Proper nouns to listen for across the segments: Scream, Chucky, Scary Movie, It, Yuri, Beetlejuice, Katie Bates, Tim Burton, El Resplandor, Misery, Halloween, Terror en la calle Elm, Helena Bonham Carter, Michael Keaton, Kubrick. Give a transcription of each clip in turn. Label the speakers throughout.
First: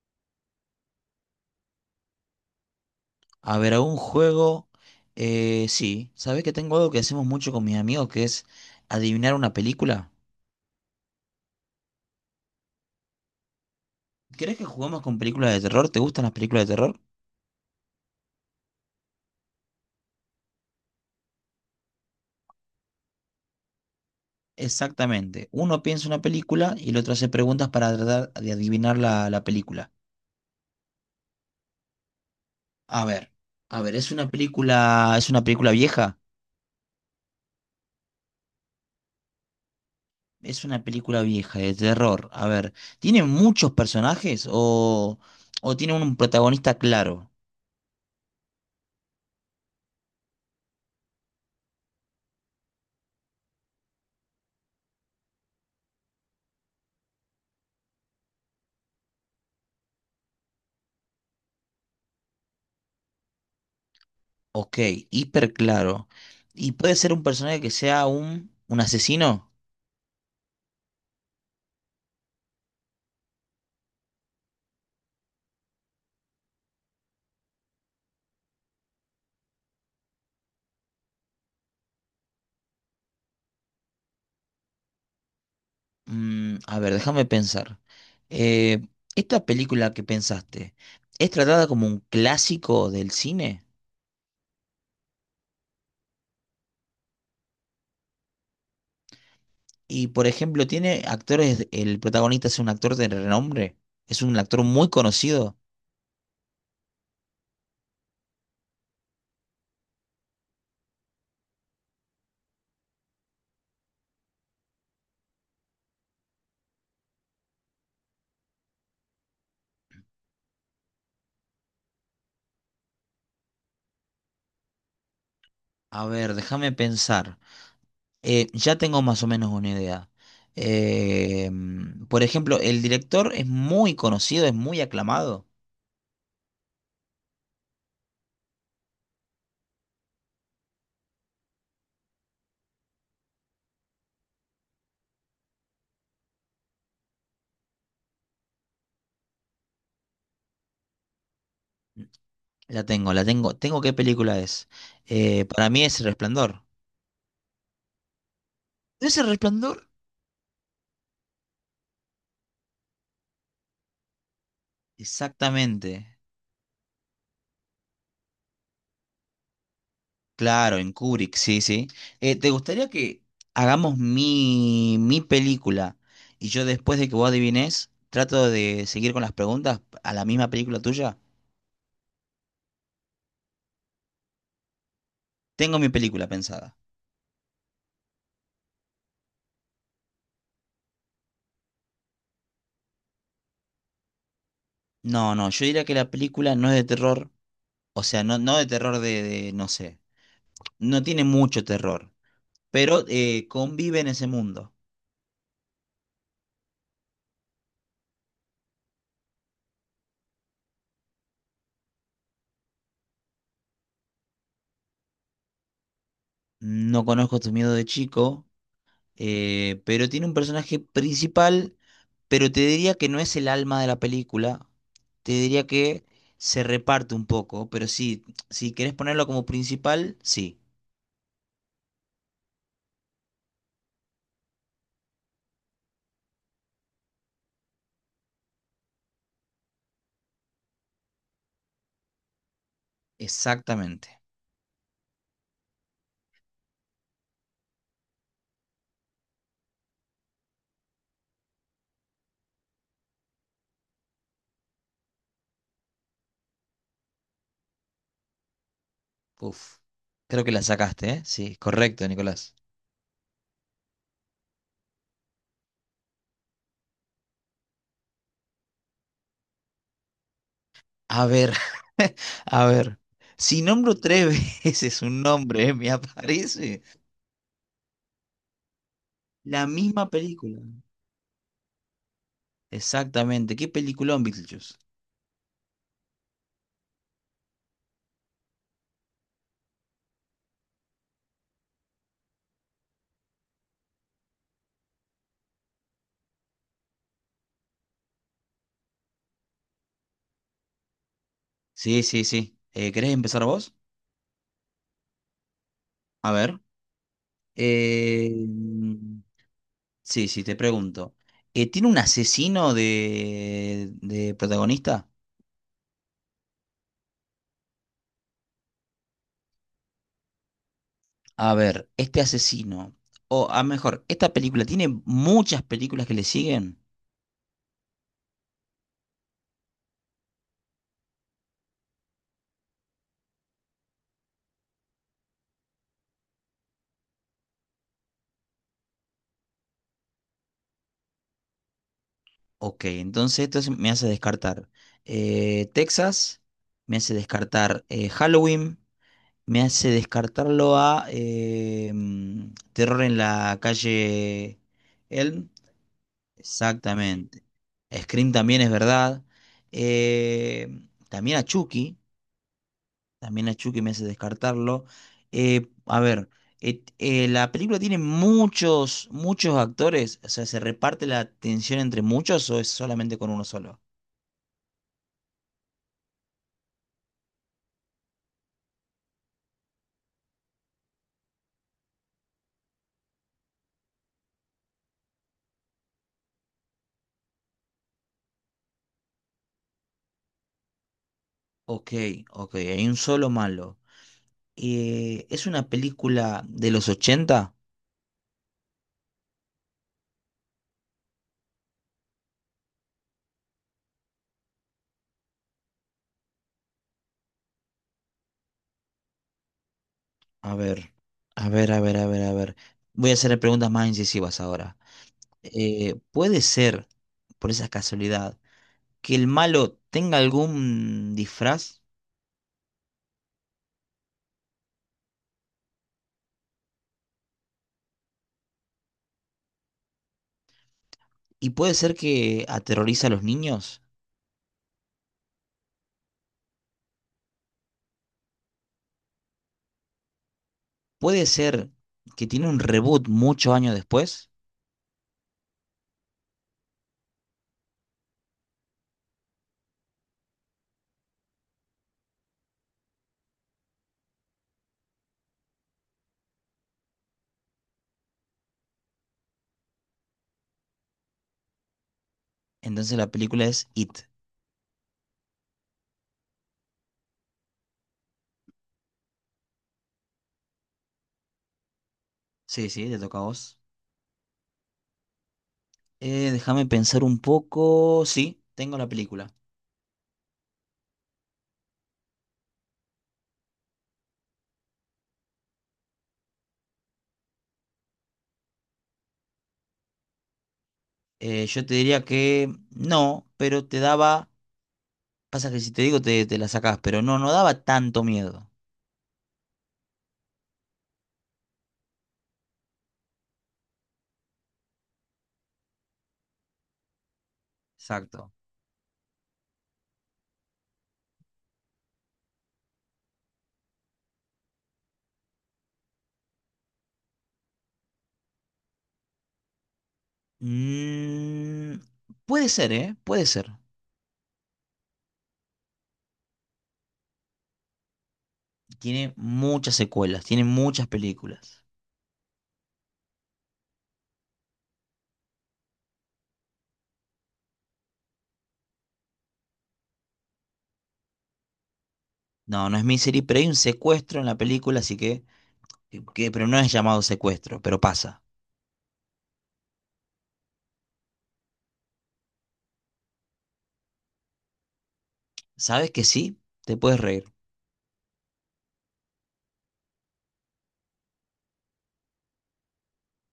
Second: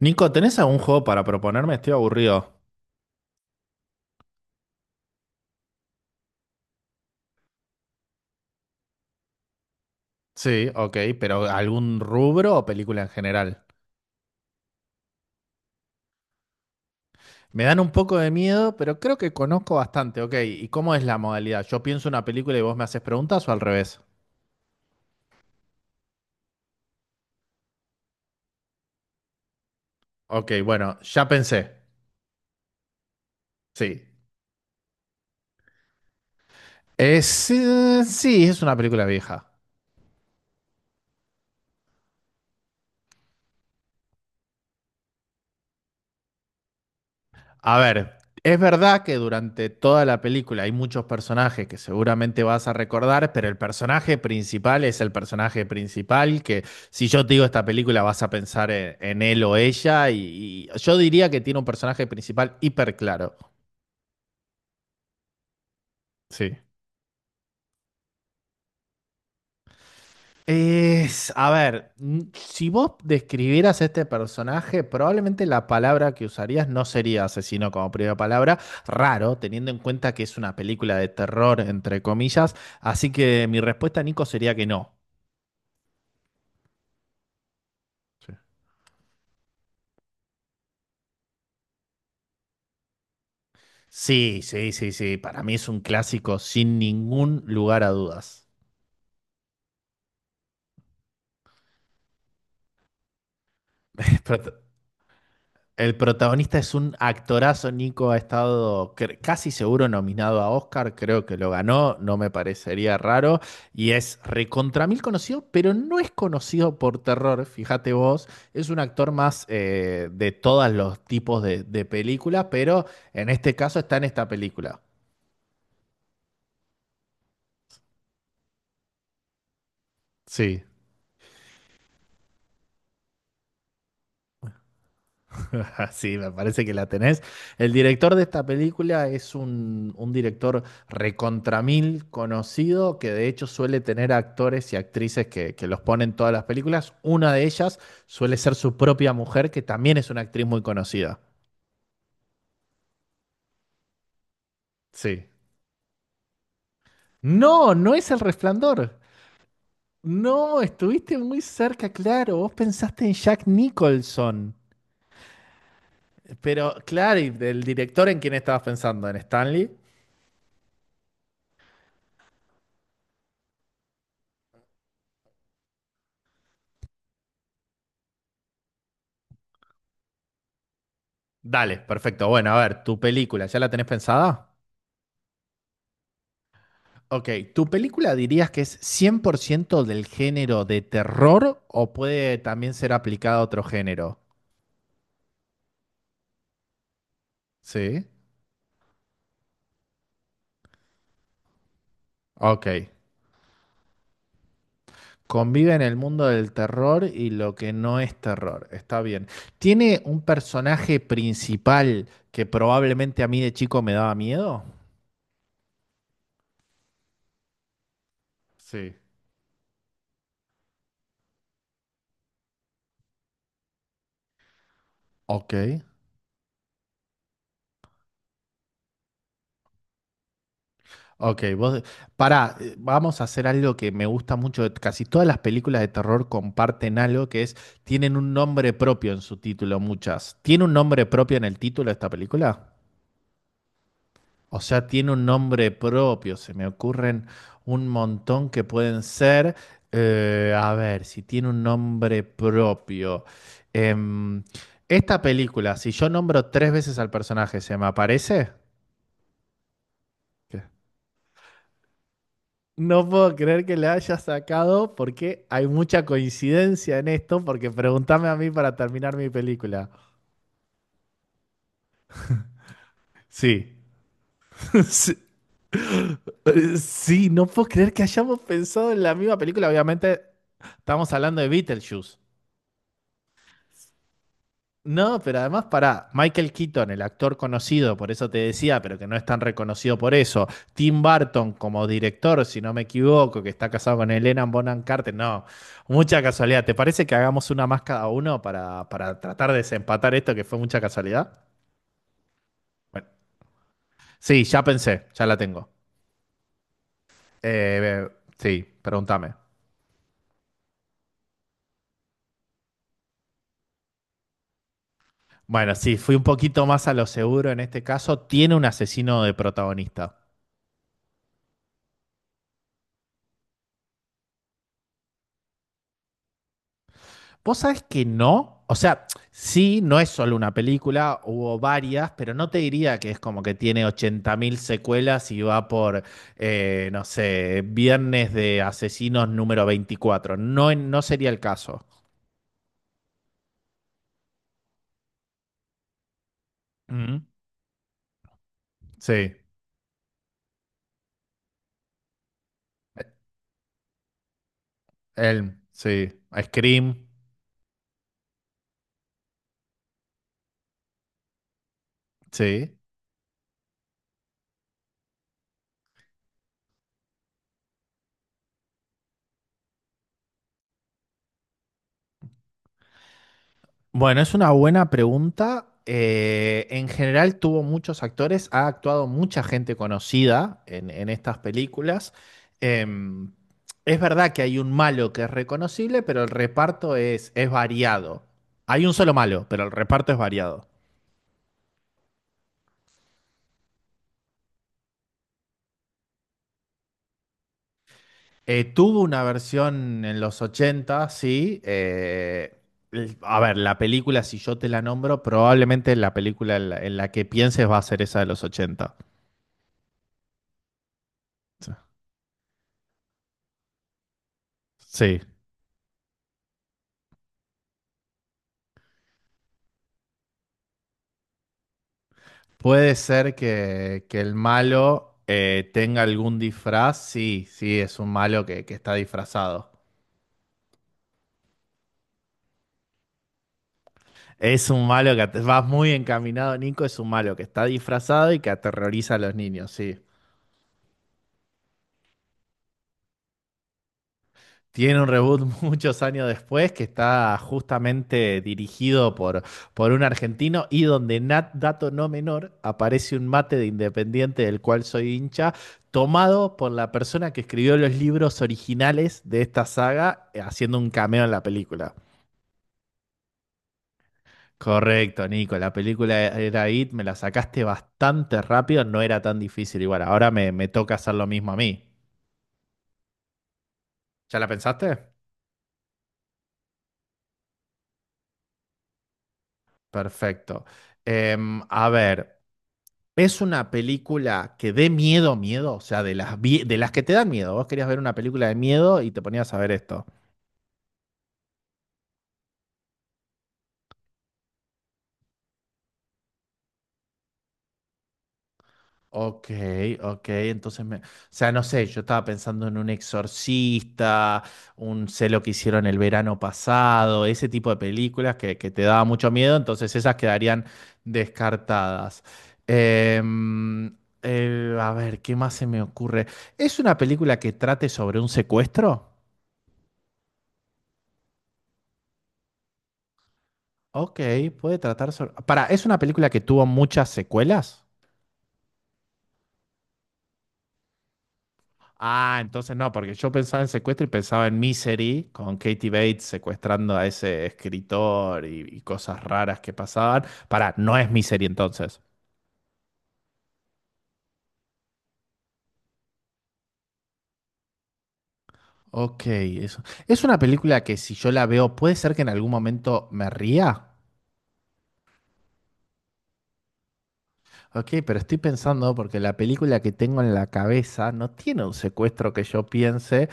Speaker 1: Nico, ¿tenés algún juego para proponerme? Estoy aburrido.
Speaker 2: A ver, algún juego. Sí, ¿sabés que tengo algo que hacemos mucho con mis amigos que es adivinar una película?
Speaker 1: Sí, ok, pero ¿algún rubro o película en general?
Speaker 2: ¿Querés que juguemos con películas de terror? ¿Te gustan las películas de terror?
Speaker 1: Me dan un poco de miedo, pero creo que conozco bastante, ok. ¿Y cómo es la modalidad? ¿Yo pienso una película y vos me haces preguntas o al revés?
Speaker 2: Exactamente. Uno piensa una película y el otro hace preguntas para tratar de adivinar la película.
Speaker 1: Ok, bueno, ya pensé.
Speaker 2: A ver, a ver,
Speaker 1: Sí.
Speaker 2: ¿es es una película vieja?
Speaker 1: Es, sí, es una película vieja.
Speaker 2: Es una película vieja de terror. A ver, ¿tiene muchos personajes o tiene un protagonista claro?
Speaker 1: A ver, es verdad que durante toda la película hay muchos personajes que seguramente vas a recordar, pero el personaje principal es el personaje principal, que si yo te digo esta película vas a pensar en él o ella, y yo diría que tiene un personaje principal hiper claro.
Speaker 2: Ok, hiper claro.
Speaker 1: Sí.
Speaker 2: ¿Y puede ser un personaje que sea un asesino?
Speaker 1: Es, a ver, si vos describieras este personaje, probablemente la palabra que usarías no sería asesino como primera palabra. Raro, teniendo en cuenta que es una película de terror, entre comillas. Así que mi respuesta, Nico, sería que no.
Speaker 2: Mm, a ver, déjame pensar.
Speaker 1: Sí.
Speaker 2: Eh, ¿Esta película que pensaste es tratada como un clásico del cine?
Speaker 1: Sí, sí, sí, sí. Para mí es un clásico sin ningún lugar a dudas.
Speaker 2: Y, por ejemplo, ¿tiene actores, el protagonista es un actor de renombre? ¿Es un
Speaker 1: Prota-
Speaker 2: actor muy conocido?
Speaker 1: El protagonista es un actorazo, Nico ha estado casi seguro nominado a Oscar, creo que lo ganó, no me parecería raro, y es recontra mil conocido, pero no es conocido por terror, fíjate vos, es un actor más de todos los tipos de películas, pero en este caso está en esta película.
Speaker 2: A ver, déjame pensar. Ya tengo más o menos una idea.
Speaker 1: Sí.
Speaker 2: Por ejemplo, ¿el director es muy conocido, es muy aclamado?
Speaker 1: Sí, me parece que la tenés. El director de esta película es un director recontramil conocido que de hecho suele tener actores y actrices que los ponen en todas las películas. Una de ellas suele ser su propia mujer, que también es una actriz muy conocida.
Speaker 2: La tengo, la tengo. Tengo qué película es.
Speaker 1: Sí.
Speaker 2: Para mí es El Resplandor.
Speaker 1: No, no es El Resplandor.
Speaker 2: ¿Es El Resplandor?
Speaker 1: No, estuviste muy cerca, claro. Vos pensaste en Jack Nicholson.
Speaker 2: Exactamente.
Speaker 1: Pero, claro, ¿y del director en quién estabas pensando? ¿En Stanley?
Speaker 2: Claro, en Kubrick, sí, sí. ¿Te gustaría que hagamos mi película y yo después de que vos adivines, trato de seguir con las preguntas a la misma película tuya?
Speaker 1: Dale, perfecto. Bueno, a ver, tu película, ¿ya la tenés pensada?
Speaker 2: Tengo mi película pensada.
Speaker 1: Ok, ¿tu película dirías que es 100% del género de terror o puede también ser aplicada a otro género?
Speaker 2: No, no, yo diría que la película no es de terror, o
Speaker 1: Sí.
Speaker 2: sea, no, no de terror no sé, no tiene mucho terror,
Speaker 1: Ok.
Speaker 2: pero convive en ese mundo.
Speaker 1: Convive en el mundo del terror y lo que no es terror. Está bien. ¿Tiene un personaje principal que probablemente a mí de chico me daba miedo?
Speaker 2: No conozco tus miedos de chico,
Speaker 1: Sí.
Speaker 2: pero tiene un personaje principal, pero te diría que no es el alma de la película. Te
Speaker 1: Ok.
Speaker 2: diría que se reparte un poco, pero sí, si querés ponerlo como principal, sí,
Speaker 1: Ok, vos, pará, vamos a hacer algo que me gusta mucho. Casi todas las películas de terror comparten algo que es, tienen un nombre propio en su título, muchas. ¿Tiene un nombre propio en el título de esta película?
Speaker 2: exactamente.
Speaker 1: O sea, tiene un nombre propio. Se me ocurren un montón que pueden ser. A ver, si tiene un nombre propio. Em, Esta película, si yo nombro tres veces al personaje, ¿se me aparece?
Speaker 2: Uf, creo que la sacaste, ¿eh? Sí, correcto, Nicolás.
Speaker 1: No puedo creer que le haya sacado porque hay mucha coincidencia en esto, porque pregúntame a mí para terminar mi película.
Speaker 2: A ver, a ver. Si
Speaker 1: Sí.
Speaker 2: nombro tres veces
Speaker 1: Sí,
Speaker 2: un nombre, ¿eh? Me aparece
Speaker 1: sí, no puedo creer que hayamos pensado en la misma
Speaker 2: la
Speaker 1: película.
Speaker 2: misma
Speaker 1: Obviamente
Speaker 2: película.
Speaker 1: estamos hablando de Beetlejuice.
Speaker 2: Exactamente. ¿Qué peliculón, Beetlejuice?
Speaker 1: No, pero además para Michael Keaton, el actor conocido, por eso te decía, pero que no es tan reconocido por eso. Tim Burton como director, si no me equivoco, que está casado con Helena Bonham Carter. No, mucha casualidad. ¿Te parece que hagamos una más cada uno para tratar de desempatar esto que fue mucha casualidad?
Speaker 2: Sí, sí, sí.
Speaker 1: Bueno,
Speaker 2: ¿Querés empezar vos?
Speaker 1: sí, ya pensé, ya la tengo.
Speaker 2: A ver.
Speaker 1: Eh,
Speaker 2: Eh,
Speaker 1: sí,
Speaker 2: mm,
Speaker 1: pregúntame.
Speaker 2: sí, sí, te pregunto. ¿Tiene un asesino de protagonista?
Speaker 1: Bueno, sí, fui un poquito más a lo seguro en este caso. Tiene un asesino de protagonista.
Speaker 2: A ver, este asesino, o a mejor, esta película tiene muchas películas que le siguen.
Speaker 1: Vos sabés que no. O sea, sí, no es solo una película, hubo varias, pero no te diría que es como que tiene 80.000 secuelas y va por, no sé, Viernes de Asesinos número 24. No, no sería el caso.
Speaker 2: Ok, entonces me hace descartar Texas, me hace
Speaker 1: Ujú.
Speaker 2: descartar Halloween,
Speaker 1: Sí.
Speaker 2: me hace descartarlo a Terror en la calle Elm.
Speaker 1: Elm, sí. Scream,
Speaker 2: Exactamente. Scream también es verdad. Eh, también a Chucky.
Speaker 1: sí.
Speaker 2: También a Chucky me hace descartarlo. A ver, la película tiene muchos, muchos actores. O sea, ¿se reparte la atención entre muchos o es solamente con uno solo?
Speaker 1: Bueno, es una buena pregunta. En general tuvo muchos actores, ha actuado mucha gente conocida en estas películas. Em, es verdad que hay un malo que es reconocible, pero el reparto es variado. Hay un solo malo, pero el reparto es variado.
Speaker 2: Ok, ok, hay un solo malo. ¿Es una película de los ochenta?
Speaker 1: Tuvo una versión en los 80, sí. A ver, la película, si yo te la nombro, probablemente la película en la que pienses va a ser esa de los 80.
Speaker 2: A ver, a ver, a ver, a ver, a ver. Voy a hacer preguntas más incisivas ahora.
Speaker 1: Sí.
Speaker 2: ¿Puede ser, por esa casualidad, que el malo tenga algún disfraz
Speaker 1: Puede ser que el malo tenga algún disfraz. Sí, sí, es un malo que está disfrazado.
Speaker 2: y puede ser que aterroriza a los niños,
Speaker 1: Es un malo que vas muy encaminado, Nico. Es un malo que está disfrazado y que aterroriza a los niños, sí.
Speaker 2: puede ser que tiene un reboot muchos años después,
Speaker 1: Tiene un reboot muchos años después que está justamente dirigido por un argentino y donde, dato no menor, aparece un mate de Independiente del cual soy hincha, tomado por la persona que escribió los libros originales de esta saga, haciendo un cameo en la película.
Speaker 2: entonces la película es It?
Speaker 1: Correcto, Nico, la película era It, me la sacaste bastante rápido, no era tan difícil. Igual, ahora me toca hacer lo mismo a mí.
Speaker 2: Sí, sí, te toca a vos.
Speaker 1: ¿Ya la pensaste?
Speaker 2: Déjame pensar un poco. Sí, tengo la película.
Speaker 1: Perfecto. A ver. Es una película que dé miedo, miedo, o sea, de las, de las que te dan miedo. Vos querías ver una película de miedo y te ponías a ver esto.
Speaker 2: Yo te diría que no, pero te daba, pasa que si te digo te la sacás, pero no, no daba tanto miedo.
Speaker 1: Ok, ok, entonces me... O sea, no sé, yo estaba pensando en un exorcista, un sé lo que hicieron el verano pasado, ese tipo de
Speaker 2: Exacto.
Speaker 1: películas que te daba mucho miedo, entonces esas quedarían descartadas. Em, a ver, ¿qué más se me ocurre? ¿Es una película que trate sobre un secuestro?
Speaker 2: Mm, puede ser, ¿eh? Puede ser.
Speaker 1: Ok, puede tratar sobre... Para, ¿es una película que tuvo muchas secuelas?
Speaker 2: Tiene muchas secuelas, tiene muchas películas.
Speaker 1: Ah, entonces no, porque yo pensaba en secuestro y pensaba en Misery, con Katie Bates secuestrando a ese escritor y cosas raras que pasaban. Para, no es Misery entonces.
Speaker 2: No, no es Misery, pero hay un secuestro en la película, así que, pero no es llamado secuestro, pero pasa.
Speaker 1: Ok, eso. Es una película que si yo la veo, puede ser que en algún momento me ría.
Speaker 2: ¿Sabes que sí? Te puedes reír.
Speaker 1: Ok, pero estoy pensando porque la película que tengo en la cabeza no tiene un secuestro que yo piense.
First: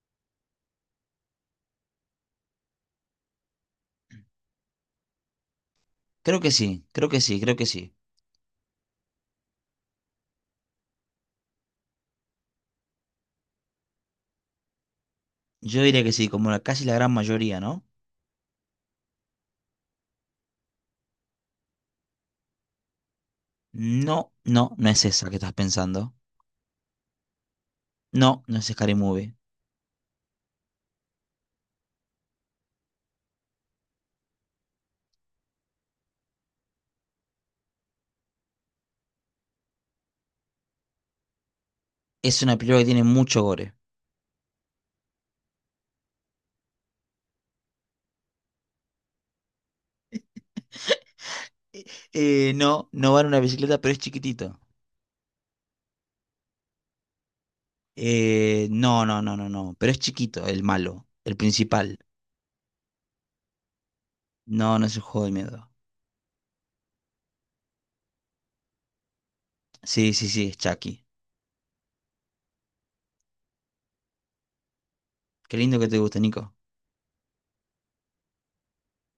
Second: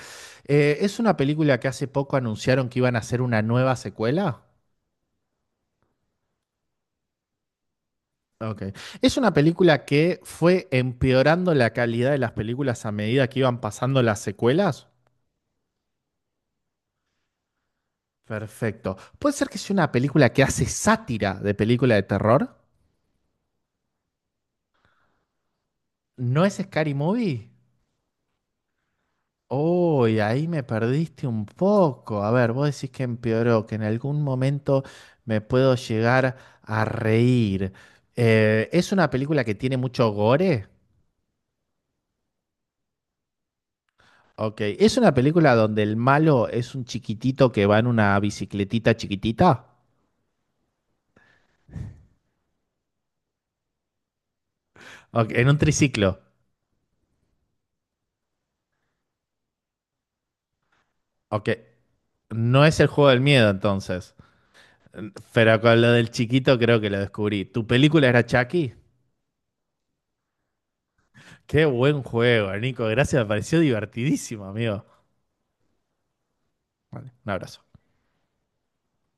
Speaker 1: ¿Es una película que hace poco anunciaron que iban a hacer una nueva secuela?
Speaker 2: Creo que sí, creo que sí, creo que sí.
Speaker 1: Ok. Es una película que fue empeorando la calidad de las películas a medida que iban pasando las secuelas.
Speaker 2: Yo diría que sí, como la, casi la gran mayoría, ¿no?
Speaker 1: Perfecto. ¿Puede ser que sea una película que hace sátira de película de terror?
Speaker 2: No, no, no es esa que estás pensando.
Speaker 1: ¿No es Scary Movie?
Speaker 2: No, no es Scary Movie.
Speaker 1: Uy, ahí me perdiste un poco. A ver, vos decís que empeoró, que en algún momento me puedo llegar a reír. ¿Es una película que tiene mucho gore?
Speaker 2: Es una película que tiene mucho gore.
Speaker 1: Ok, ¿es una película donde el malo es un chiquitito que va en una bicicletita chiquitita?
Speaker 2: Eh, no, no va en una bicicleta, pero es chiquitito.
Speaker 1: Ok, en un triciclo.
Speaker 2: No, no, no, no, no. Pero es chiquito, el malo, el
Speaker 1: Ok,
Speaker 2: principal.
Speaker 1: no es el juego del miedo entonces.
Speaker 2: No, no es un juego de
Speaker 1: Pero
Speaker 2: miedo.
Speaker 1: con lo del chiquito creo que lo descubrí. ¿Tu película era Chucky?
Speaker 2: Sí, sí, sí, es Chucky.
Speaker 1: Qué buen juego, Nico. Gracias, me pareció divertidísimo, amigo.
Speaker 2: Qué lindo que te guste, Nico.
Speaker 1: Vale, un abrazo.